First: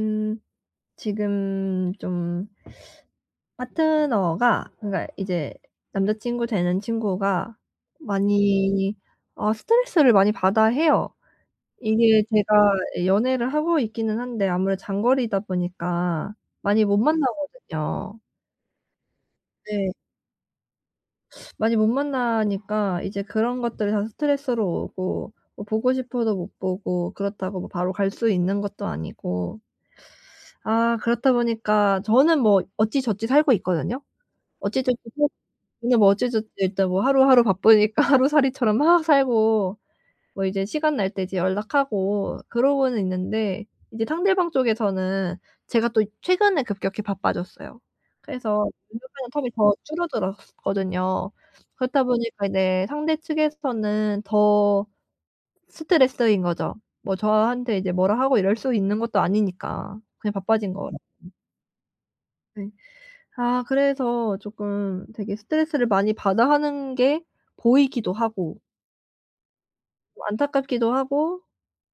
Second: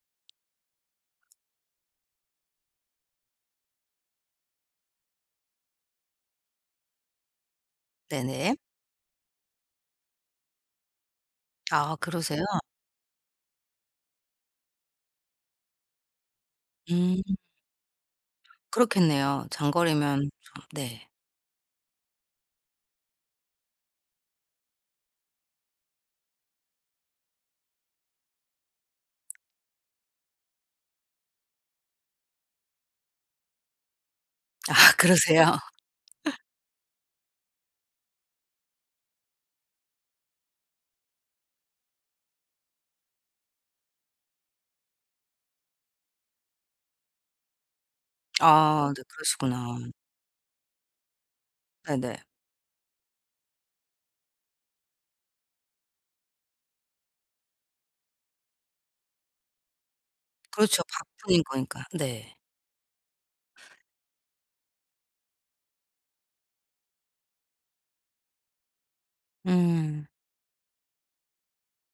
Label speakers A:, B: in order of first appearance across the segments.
A: 음 지금 좀 파트너가 그러니까 이제 남자 친구 되는 친구가
B: 네네.
A: 많이 스트레스를 많이 받아 해요.
B: 아
A: 이게
B: 그러세요?
A: 제가 연애를 하고 있기는 한데 아무래도 장거리다 보니까 많이 못
B: 음
A: 만나거든요.
B: 그렇겠네요.
A: 네.
B: 장거리면 좀 네.
A: 많이 못 만나니까 이제 그런 것들이 다 스트레스로 오고 뭐 보고 싶어도 못 보고 그렇다고 뭐 바로 갈 수 있는 것도 아니고 아 그렇다 보니까 저는 뭐 어찌저찌 살고 있거든요. 어찌
B: 아
A: 될지
B: 그러세요?
A: 맨날 뭐 어찌 저찌 일단 뭐 하루하루 바쁘니까 하루살이처럼 막 살고 뭐 이제 시간 날 때 이제 연락하고 그러고는 있는데 이제 상대방 쪽에서는 제가 또 최근에 급격히 바빠졌어요. 그래서
B: 아 네
A: 연락하는 텀이 더
B: 그러시구나.
A: 줄어들었거든요. 그렇다
B: 네네.
A: 보니까 이제 상대 측에서는 더 스트레스인 거죠. 뭐 저한테 이제 뭐라 하고 이럴 수 있는 것도 아니니까. 그냥 바빠진
B: 그렇죠.
A: 거라.
B: 바쁜 거니까. 네.
A: 네. 아 그래서 쪼끔 되게 스트레스를 많이 받아 하는 게 보이기도 하고
B: 음
A: 좀 안타깝기도 하고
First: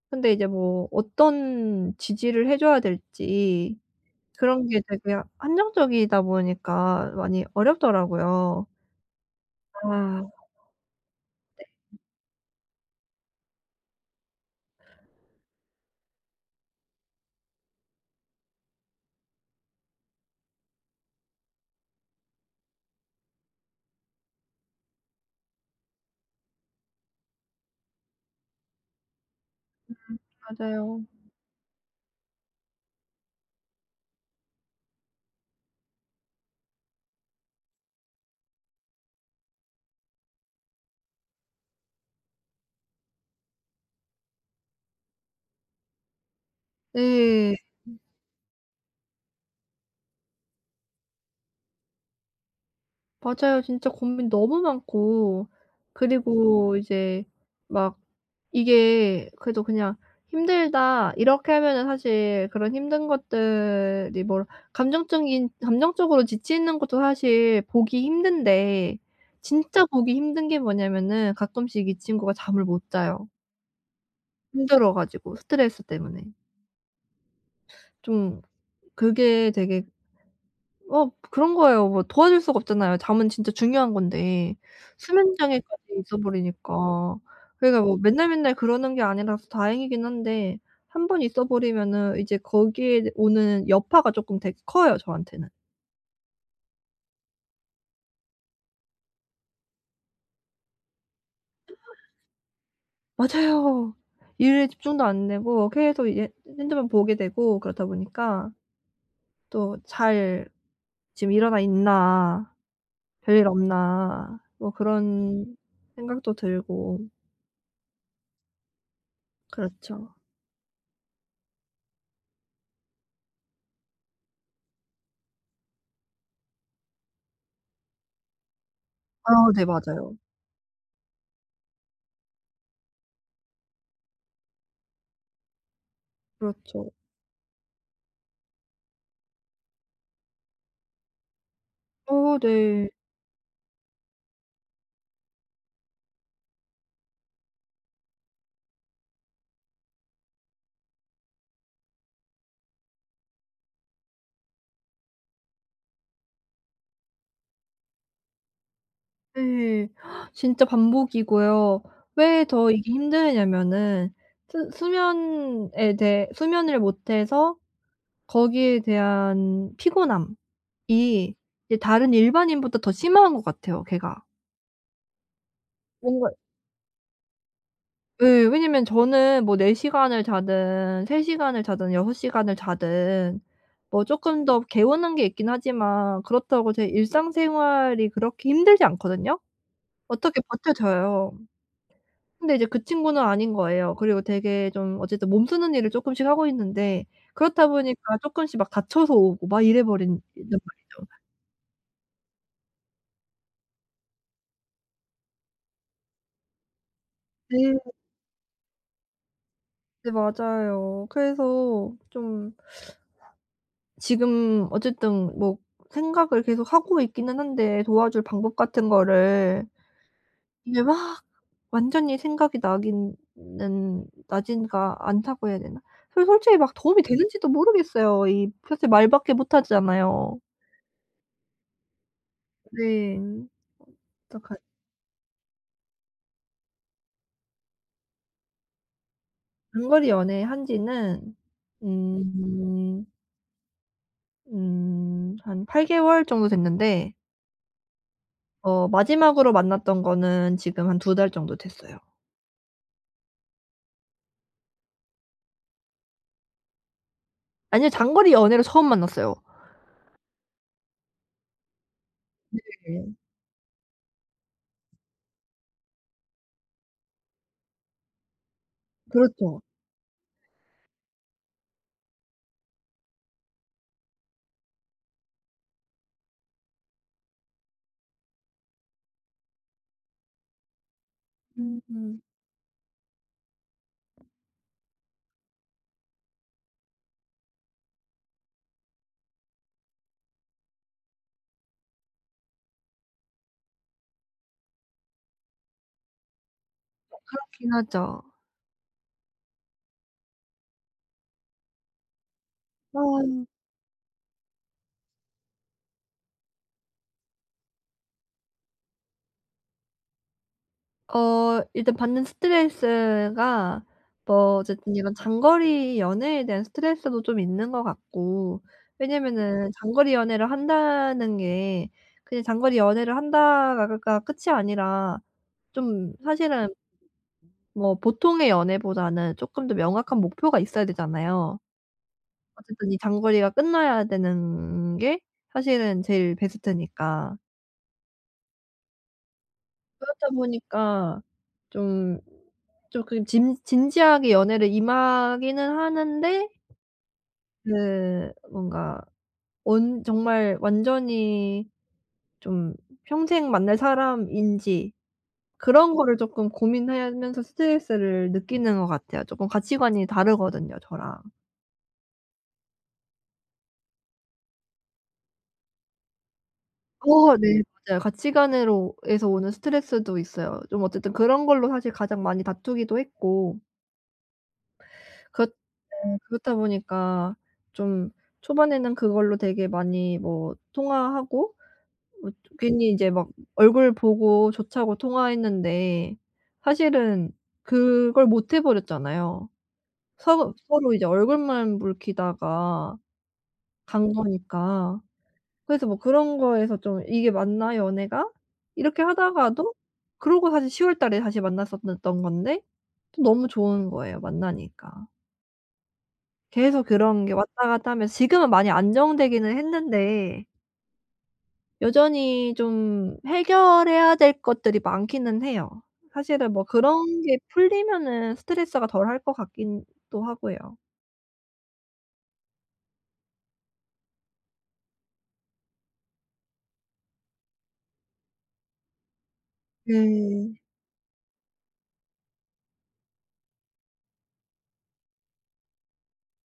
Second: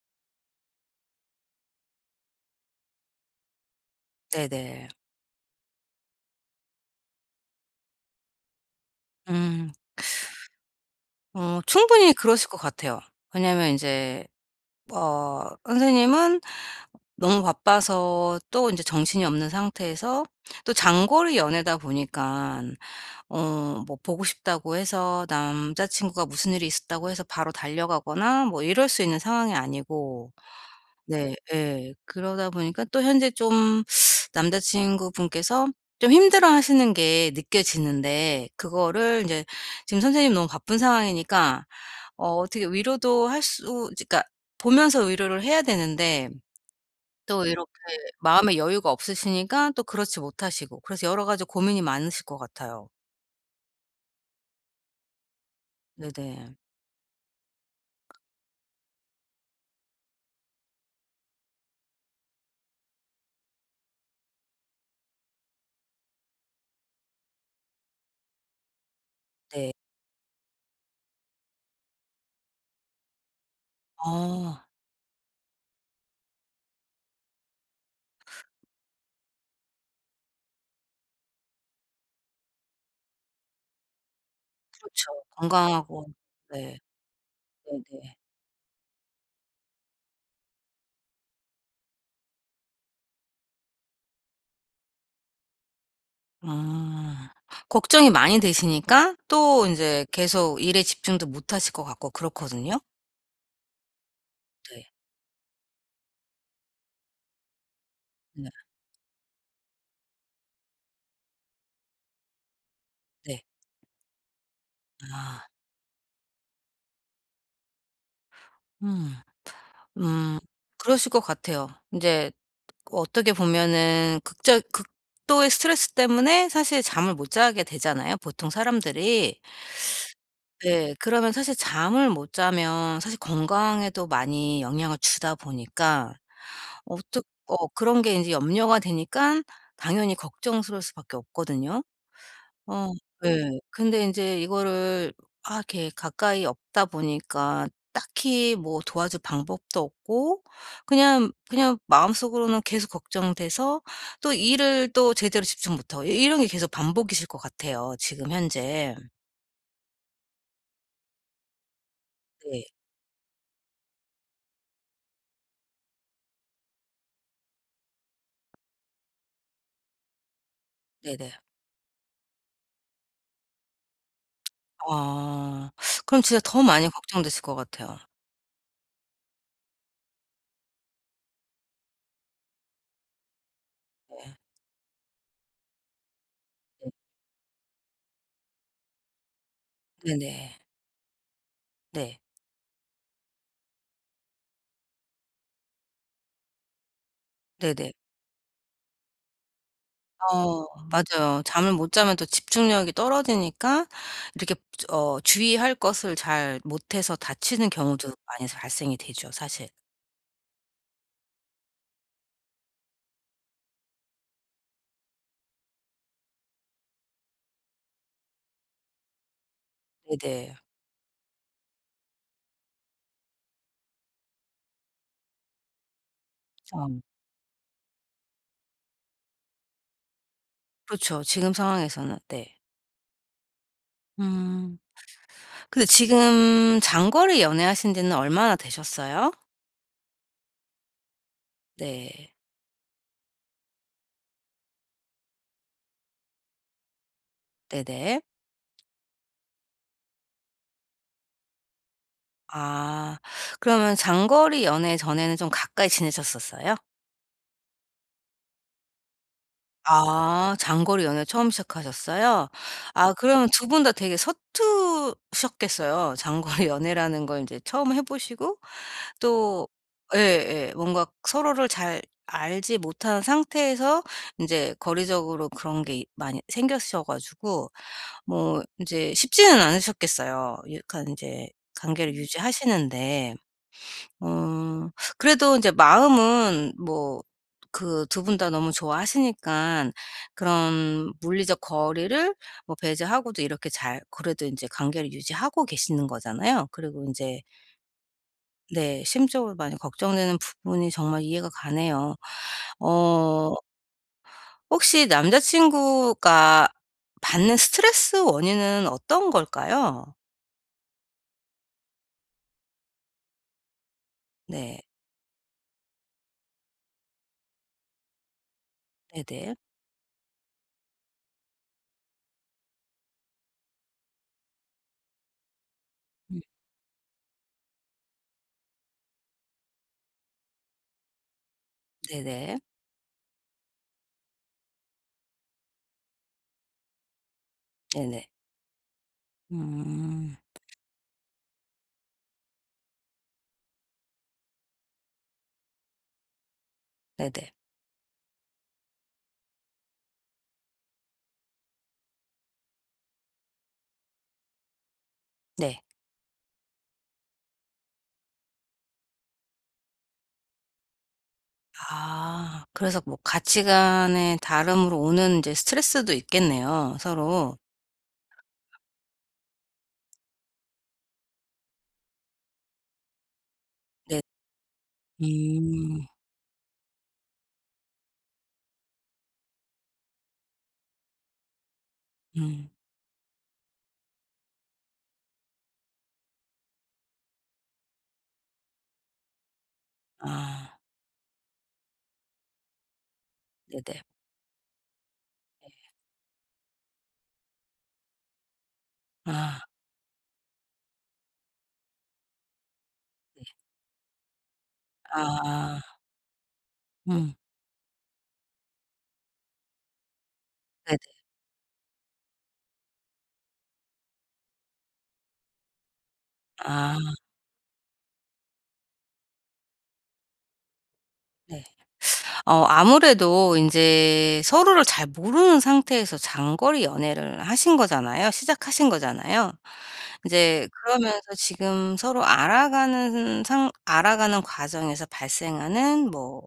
A: 근데 이제 뭐 어떤 지지를 해 줘야 될지 그런 게
B: 네네.
A: 되게 한정적이다 보니까 많이 어렵더라고요.
B: 음.
A: 아.
B: 충분히 그러실 것 같아요. 왜냐면 인제 선생님은 너무 바빠서 또 인제 정신이 없는 상태에서 또 장거리 연애다 보니깐 뭐 보고 싶다고 해서 남자 친구가 무슨 일이 있었다고 해서 바로 달려가거나 뭐 이럴 수 있는 상황이 아니고
A: 맞아요.
B: 네 예. 그러다 보니까 또 현재 좀 남자 친구분께서 좀 힘들어하시는 게 느껴지는데 그거를 이제 지금 선생님 너무 바쁜 상황이니까 어떻게 위로도 할 수 그러니까 보면서 위로를 해야 되는데 또
A: 네.
B: 이렇게 마음의 여유가 없으시니까 또 그렇지 못하시고 그래서 여러 가지 고민이 많으실 것 같아요.
A: 맞아요. 진짜 고민 너무 많고
B: 네네.
A: 그리고 이제 막 이게 그래도 그냥 '힘들다.' 이렇게 하면은 사실 그런 힘든 것들이 뭐 감정적인 감정적으로 지치는 것도 사실 보기 힘든데
B: 네.
A: 진짜 보기 힘든 게 뭐냐면은 가끔씩 이 친구가 잠을 못 자요
B: 아
A: 힘들어 가지고 스트레스 때문에. 좀 그게 되게 그런 거예요. 뭐 도와줄 수가 없잖아요. 잠은 진짜 중요한 건데
B: 그쵸.
A: 수면 장애까지
B: 건강하고
A: 있어
B: 네.
A: 버리니까. 그러니까 뭐
B: 네네.
A: 맨날 맨날 그러는 게 아니라서 다행이긴 한데 한 번 있어 버리면은 이제 거기에 오는 여파가 쪼끔 되게 커요 저한테는.
B: 아. 걱정이 많이 되시니까 또 인제 계속 일에 집중도 못 하실 것 같고 그렇거든요.
A: 맞아요. 일에
B: 네.
A: 집중도 안 되고 계속 이제 핸드만 보게 되고 그렇다
B: 네.
A: 보니까 또 '잘 지금 일어나 있나.
B: 네.
A: 별일 없나.' 뭐
B: 아.
A: 그런 생각도 들고
B: 음.
A: 그렇죠.
B: 음. 그러실 것 같아요. 인제 어떻게 보면은 극적 극도의 스트레스 때문에 사실 잠을 못 자게 되잖아요 보통
A: 아
B: 사람들이.
A: 네 맞아요.
B: 네. 그러면 사실 잠을 못 자면 사실 건강에도 많이 영향을 주다 보니까
A: 그렇죠.
B: 어떻 어 그런 게 인제 염려가 되니깐 당연히 걱정스러울 수밖에 없거든요.
A: 어 네.
B: 어 예. 근데 인제 이거를 이렇게 가까이 없다 보니까 딱히 뭐 도와줄 방법도 없고 그냥 그냥 마음속으로는 계속 걱정돼서 또 일을 또 제대로 집중 못하고 이 이런 게 계속 반복이실 것 같아요 지금 현재.
A: 네. 진짜 반복이고요. 왜
B: 네.
A: 더 이게 힘드냐면은 수 수면에 대해 수면을 못해서 거기에 대한 피곤함이
B: 네네.
A: 이제 다른 일반인보다 더 심한 것 같아요 걔가.
B: 아. 그럼
A: 뭔가
B: 진짜 더 많이 걱정되실 것 같아요.
A: 예. 왜냐면 저는 뭐 4 시간을 자든 3 시간을 자든 6 시간을 자든 뭐
B: 네.
A: 쪼끔 더 개운한 게 있긴 하지만 그렇다고 제
B: 네.
A: 일상생활이 그렇게 힘들지 않거든요. 어떻게
B: 네네.
A: 버텨져요.
B: 네.
A: 근데 이제 그 친구는 아닌 거예요. 그리고 되게 좀 어쨌든 몸 쓰는 일을 쪼끔씩 하고 있는데 그렇다
B: 네네.
A: 보니까 쪼끔씩 막 다쳐서 오고 막 이래 버린단 말이죠.
B: 맞아요. 잠을 못 자면 또 집중력이 떨어지니까 이렇게 주의할 것을 잘 못해서 다치는
A: 네.
B: 경우도 많이 발생이 되죠 사실.
A: 네 맞아요. 그래서 좀 지금 어쨌든 뭐 생각을 계속 하고 있기는 한데 도와줄 방법 같은 거를
B: 네네.
A: 이게 막 완전히 생각이 나기는 나지가 않다고 해야 되나? 그 솔직히 막
B: 어.
A: 도움이 되는지도 모르겠어요. 이 사실 말밖에 못 하잖아요.
B: 그렇죠. 지금 상황에서는. 네.
A: 네. 어떡하
B: 음. 근데 지금 장거리 연애하신 지는 얼마나 되셨어요?
A: 장거리 연애 한 지는
B: 네.
A: 음 한 8 개월 정도 됐는데
B: 네네.
A: 마지막으로 만났던 거는 지금 한 2달 정도 됐어요.
B: 아. 그러면 장거리 연애 전에는 좀 가까이 지내셨었어요?
A: 아니요. 장거리 연애로 처음 만났어요.
B: 아 장거리 연애 처음 시작하셨어요?
A: 네.
B: 아 그러면 두 분 다 되게 서투셨겠어요. 장거리 연애라는 걸 인제 처음 해 보시고
A: 그렇죠.
B: 또 예예. 뭔가 서로를 잘 알지 못한 상태에서 인제 거리적으로 그런 게 많이 생겼어 가지고 뭐 인제 쉽지는 않으셨겠어요. 약간 인제 관계를
A: 음.
B: 유지하시는데. 어. 그래도 이제 마음은 뭐 그 두 분 다 너무 좋아하시니까 그런 물리적 거리를 뭐 배제하고도 이렇게 잘 그래도 이제 관계를 유지하고 계시는 거잖아요. 그리고 이제
A: 그렇긴 하죠.
B: 네 심적으로 많이 걱정되는 부분이 정말 이해가 가네요.
A: 아.
B: 어 혹시 남자친구가 받는 스트레스 원인은 어떤 걸까요?
A: 일단 받는 스트레스가 뭐
B: 네.
A: 어쨌든 이런 장거리 연애에 대한 스트레스도 좀 있는 것 같고
B: 네네.
A: 왜냐면은 장거리 연애를 한다는 게 그냥 장거리 연애를 한다가 끝이 아니라 좀
B: 음
A: 사실은 뭐 보통의 연애보다는 쪼끔 더 명확한 목표가 있어야 되잖아요.
B: 네네.
A: 어쨌든 이 장거리가 끝나야 되는 게 사실은 제일 베스트니까.
B: 네네.
A: 그렇다
B: 음.
A: 보니까 좀 좀 그 진 진지하게 연애를 임하기는 하는데
B: 네네.
A: 그 뭔가 온 정말 완전히 좀 평생 만날 사람인지
B: 네.
A: 그런 거를 쪼끔 고민하면서 스트레스를 느끼는 것 같아요. 쪼끔 가치관이 다르거든요, 저랑.
B: 아. 그래서 뭐 가치관의 다름으로 오는 이제 스트레스도 있겠네요,
A: 어
B: 서로.
A: 네. 맞아요. 가치관으로 에서 오는 스트레스도 있어요. 좀 어쨌든 그런 걸로 사실 가장 많이 다투기도 했고
B: 네.
A: 그렇
B: 음.
A: 네. 그렇다 보니까 좀 초반에는 그걸로 되게 많이 뭐 통화하고 뭐
B: 음.
A: 괜히 이제 막 얼굴 보고 좋자고 통화했는데 사실은 그걸 못 해 버렸잖아요. 서로
B: 아.
A: 서로 이제 얼굴만 붉히다가
B: 네네.
A: 간 거니까. 그래서 뭐 그런 거에서 좀 '이게 맞나 연애가?' 이렇게
B: 아.
A: 하다가도 그러고 사실 10월달 월달에 다시 만났었던 건데 또 너무 좋은 거예요 만나니까.
B: 아.
A: 계속 그런 게
B: 음.
A: 왔다 갔다 하면서 지금은 많이 안정되기는 했는데
B: 네네.
A: 여전히 좀 해결해야 될 것들이 많기는 해요. 사실은 뭐
B: 아.
A: 그런 게 풀리면은 스트레스가 덜 할 것 같긴 또 하고요.
B: 네. 아무래도 이제 서로를 잘 모르는 상태에서 장거리 연애를 하신 거잖아요. 시작하신 거잖아요. 이
A: 네.
B: 제 그러면서 지금 서로 알아가는 과정에서 발생하는 뭐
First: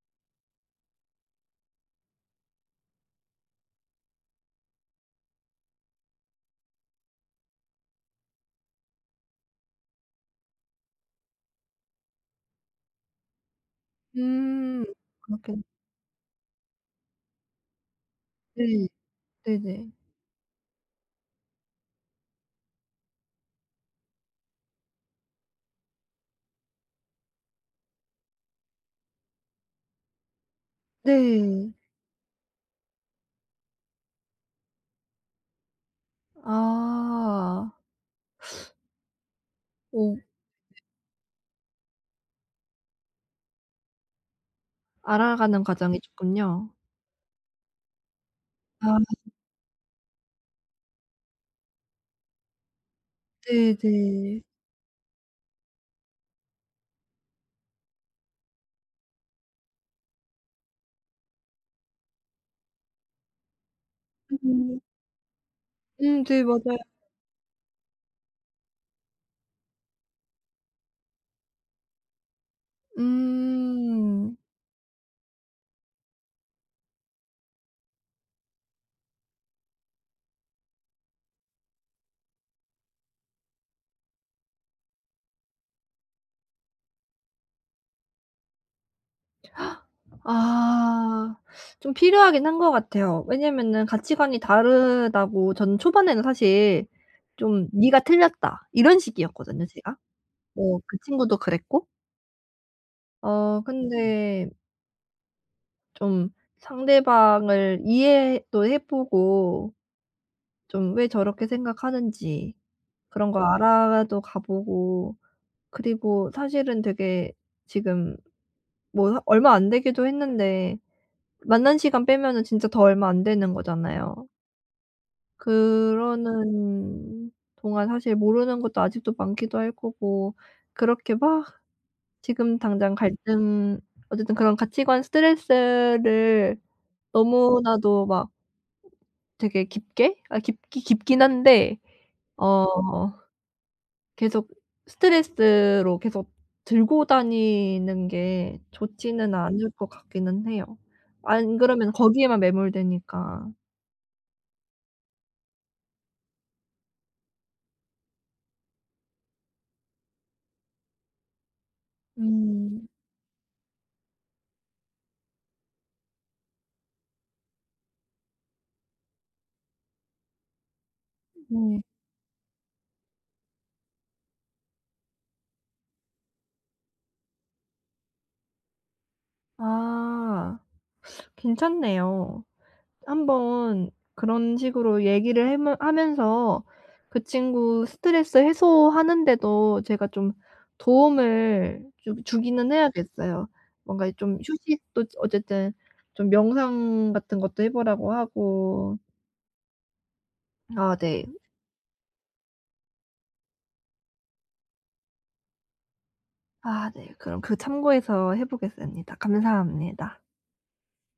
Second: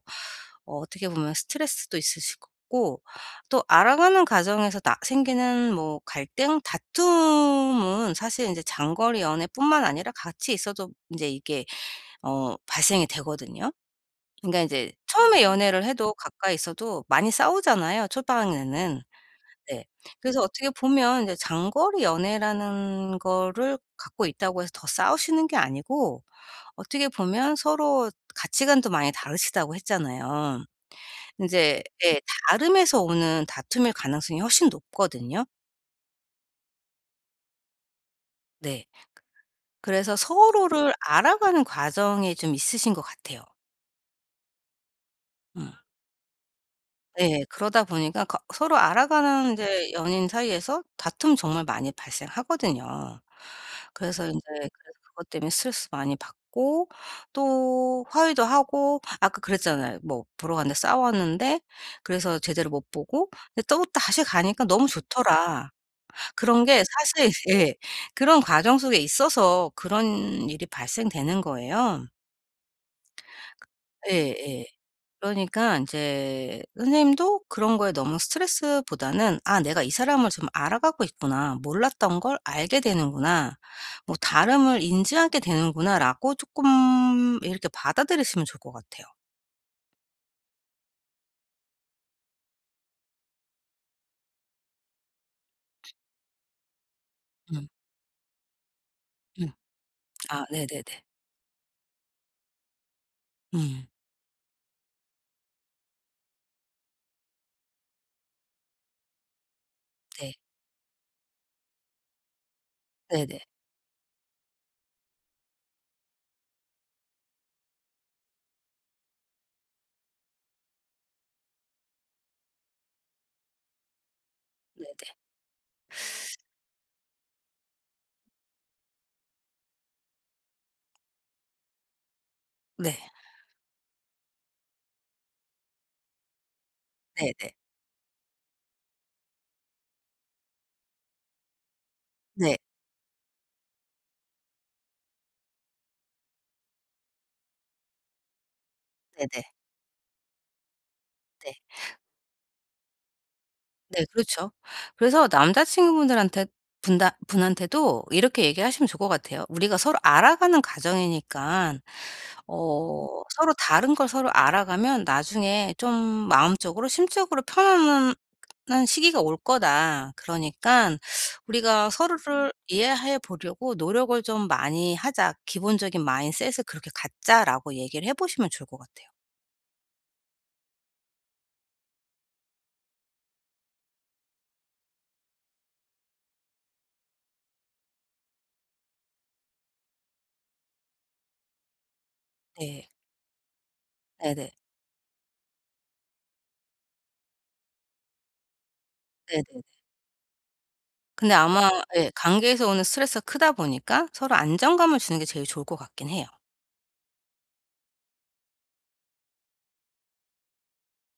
B: 어떻게 보면 스트레스도 있으실 거고 또 알아가는 과정에서 나 생기는 뭐 갈등, 다툼은 사실 이제 장거리 연애뿐만 아니라 같이 있어도 이제 이게 발생이 되거든요. 그러니까 이
A: 음.
B: 제 처음에
A: 그렇긴
B: 연애를 해도 가까이 있어도 많이 싸우잖아요,
A: 네.
B: 초반에는. 네.
A: 네네.
B: 그래서 어떻게 보면 이제 장거리 연애라는 거를 갖고 있다고 해서 더 싸우시는 게 아니고 어떻게 보면 서로 가치관도 많이 다르시다고 했잖아요.
A: 네.
B: 인제 예 다름에서 오는 다툼일 가능성이 훨씬 높거든요.
A: 아.
B: 네. 그래서
A: 오
B: 서로를 알아가는 과정이 좀 있으신 것 같아요.
A: 알아가는
B: 음.
A: 과정이 좋군요.
B: 네. 그러다 보니까 거 서로
A: 아
B: 알아가는 인제 연인 사이에서 다툼 정말 많이 발생하거든요. 그래서 인제
A: 네네.
B: 그래서 그것 때문에 스트레스 많이 받고 또 화해도 하고 아까 그랬잖아요. 뭐 보러 갔는데 싸웠는데 그래서 제대로 못 보고 근데 또 다시 가니까
A: 음.
B: 너무 좋더라.
A: 네
B: 그런
A: 맞아요.
B: 게 사실 예. 그런 과정 속에 있어서 그런 일이 발생되는 거예요.
A: 음.
B: 예예. 그러니까 인제 선생님도 그런 거에 너무 스트레스보다는 '아 내가 이 사람을 좀 알아가고 있구나. 몰랐던 걸 알게 되는구나. 뭐 다름을 인지하게 되는구나.'라고 쪼끔 이렇게 받아들이시면 좋을 것 같아요.
A: 아. 좀 필요하긴 한 것 같아요. 왜냐면은 가치관이 다르다고 저는 초반에는 사실
B: 음.
A: 좀 "네가 틀렸다." 이런
B: 음.
A: 식이었거든요, 제가.
B: 아
A: 뭐
B: 네네네.
A: 그 친구도 그랬고.
B: 음.
A: 근데 좀 상대방을 이해도 해 보고
B: 네.
A: 좀 왜 저렇게 생각하는지 그런
B: 네네.
A: 거 알아도 가 보고 그리고 사실은 되게 지금 뭐 얼마 안 되기도 했는데 만난 시간 빼면은 진짜 더 얼마 안 되는 거잖아요.
B: 네네.
A: 그러는 동안 사실 모르는 것도 아직도 많기도 할 거고 그렇게 막 지금 당장
B: 네.
A: 갈등 어쨌든 그런 가치관 스트레스를
B: 네네.
A: 너무나도 막 되게 깊게 깊기 깊긴 한데
B: 네.
A: 어 계속 스트레스로 계속 들고 다니는 게
B: 네네.
A: 좋지는
B: 네.
A: 않을 것 같기는 해요. 안
B: 네.
A: 그러면 거기에만 매몰되니까.
B: 네 그렇죠. 그래서 남자 친구분들한테 분다 분한테도 이렇게 얘기하시면 좋을 것 같아요. 우리가 서로 알아가는 과정이니까
A: 음
B: 서로 다른 걸 서로 알아가면 나중에 좀 마음적으로 심적으로 편안한 시기가 올 거다. 그러니까
A: 네.
B: 우리가 서로를 이해해 보려고 노력을 좀 많이 하자. 기본적인 마인셋을 그렇게 갖자.'라고 얘기를 해 보시면 좋을 것 같아요.
A: 아. 괜찮네요. 한번 그런 식으로 얘기를 해면 하면서 그 친구 스트레스 해소하는 데도 제가 좀 도움을 주 주기는
B: 네.
A: 해야겠어요. 뭔가 좀
B: 네네.
A: 휴식도 어쨌든 좀 명상 같은 것도 해 보라고 하고.
B: 네네.
A: 아 네.
B: 근데 아마 예 관계에서 오는 스트레스가 크다 보니까 서로 안정감을 주는 게 제일 좋을 것 같긴 해요.
A: 아 네. 그럼 그 참고해서 해 보겠습니다. 감사합니다.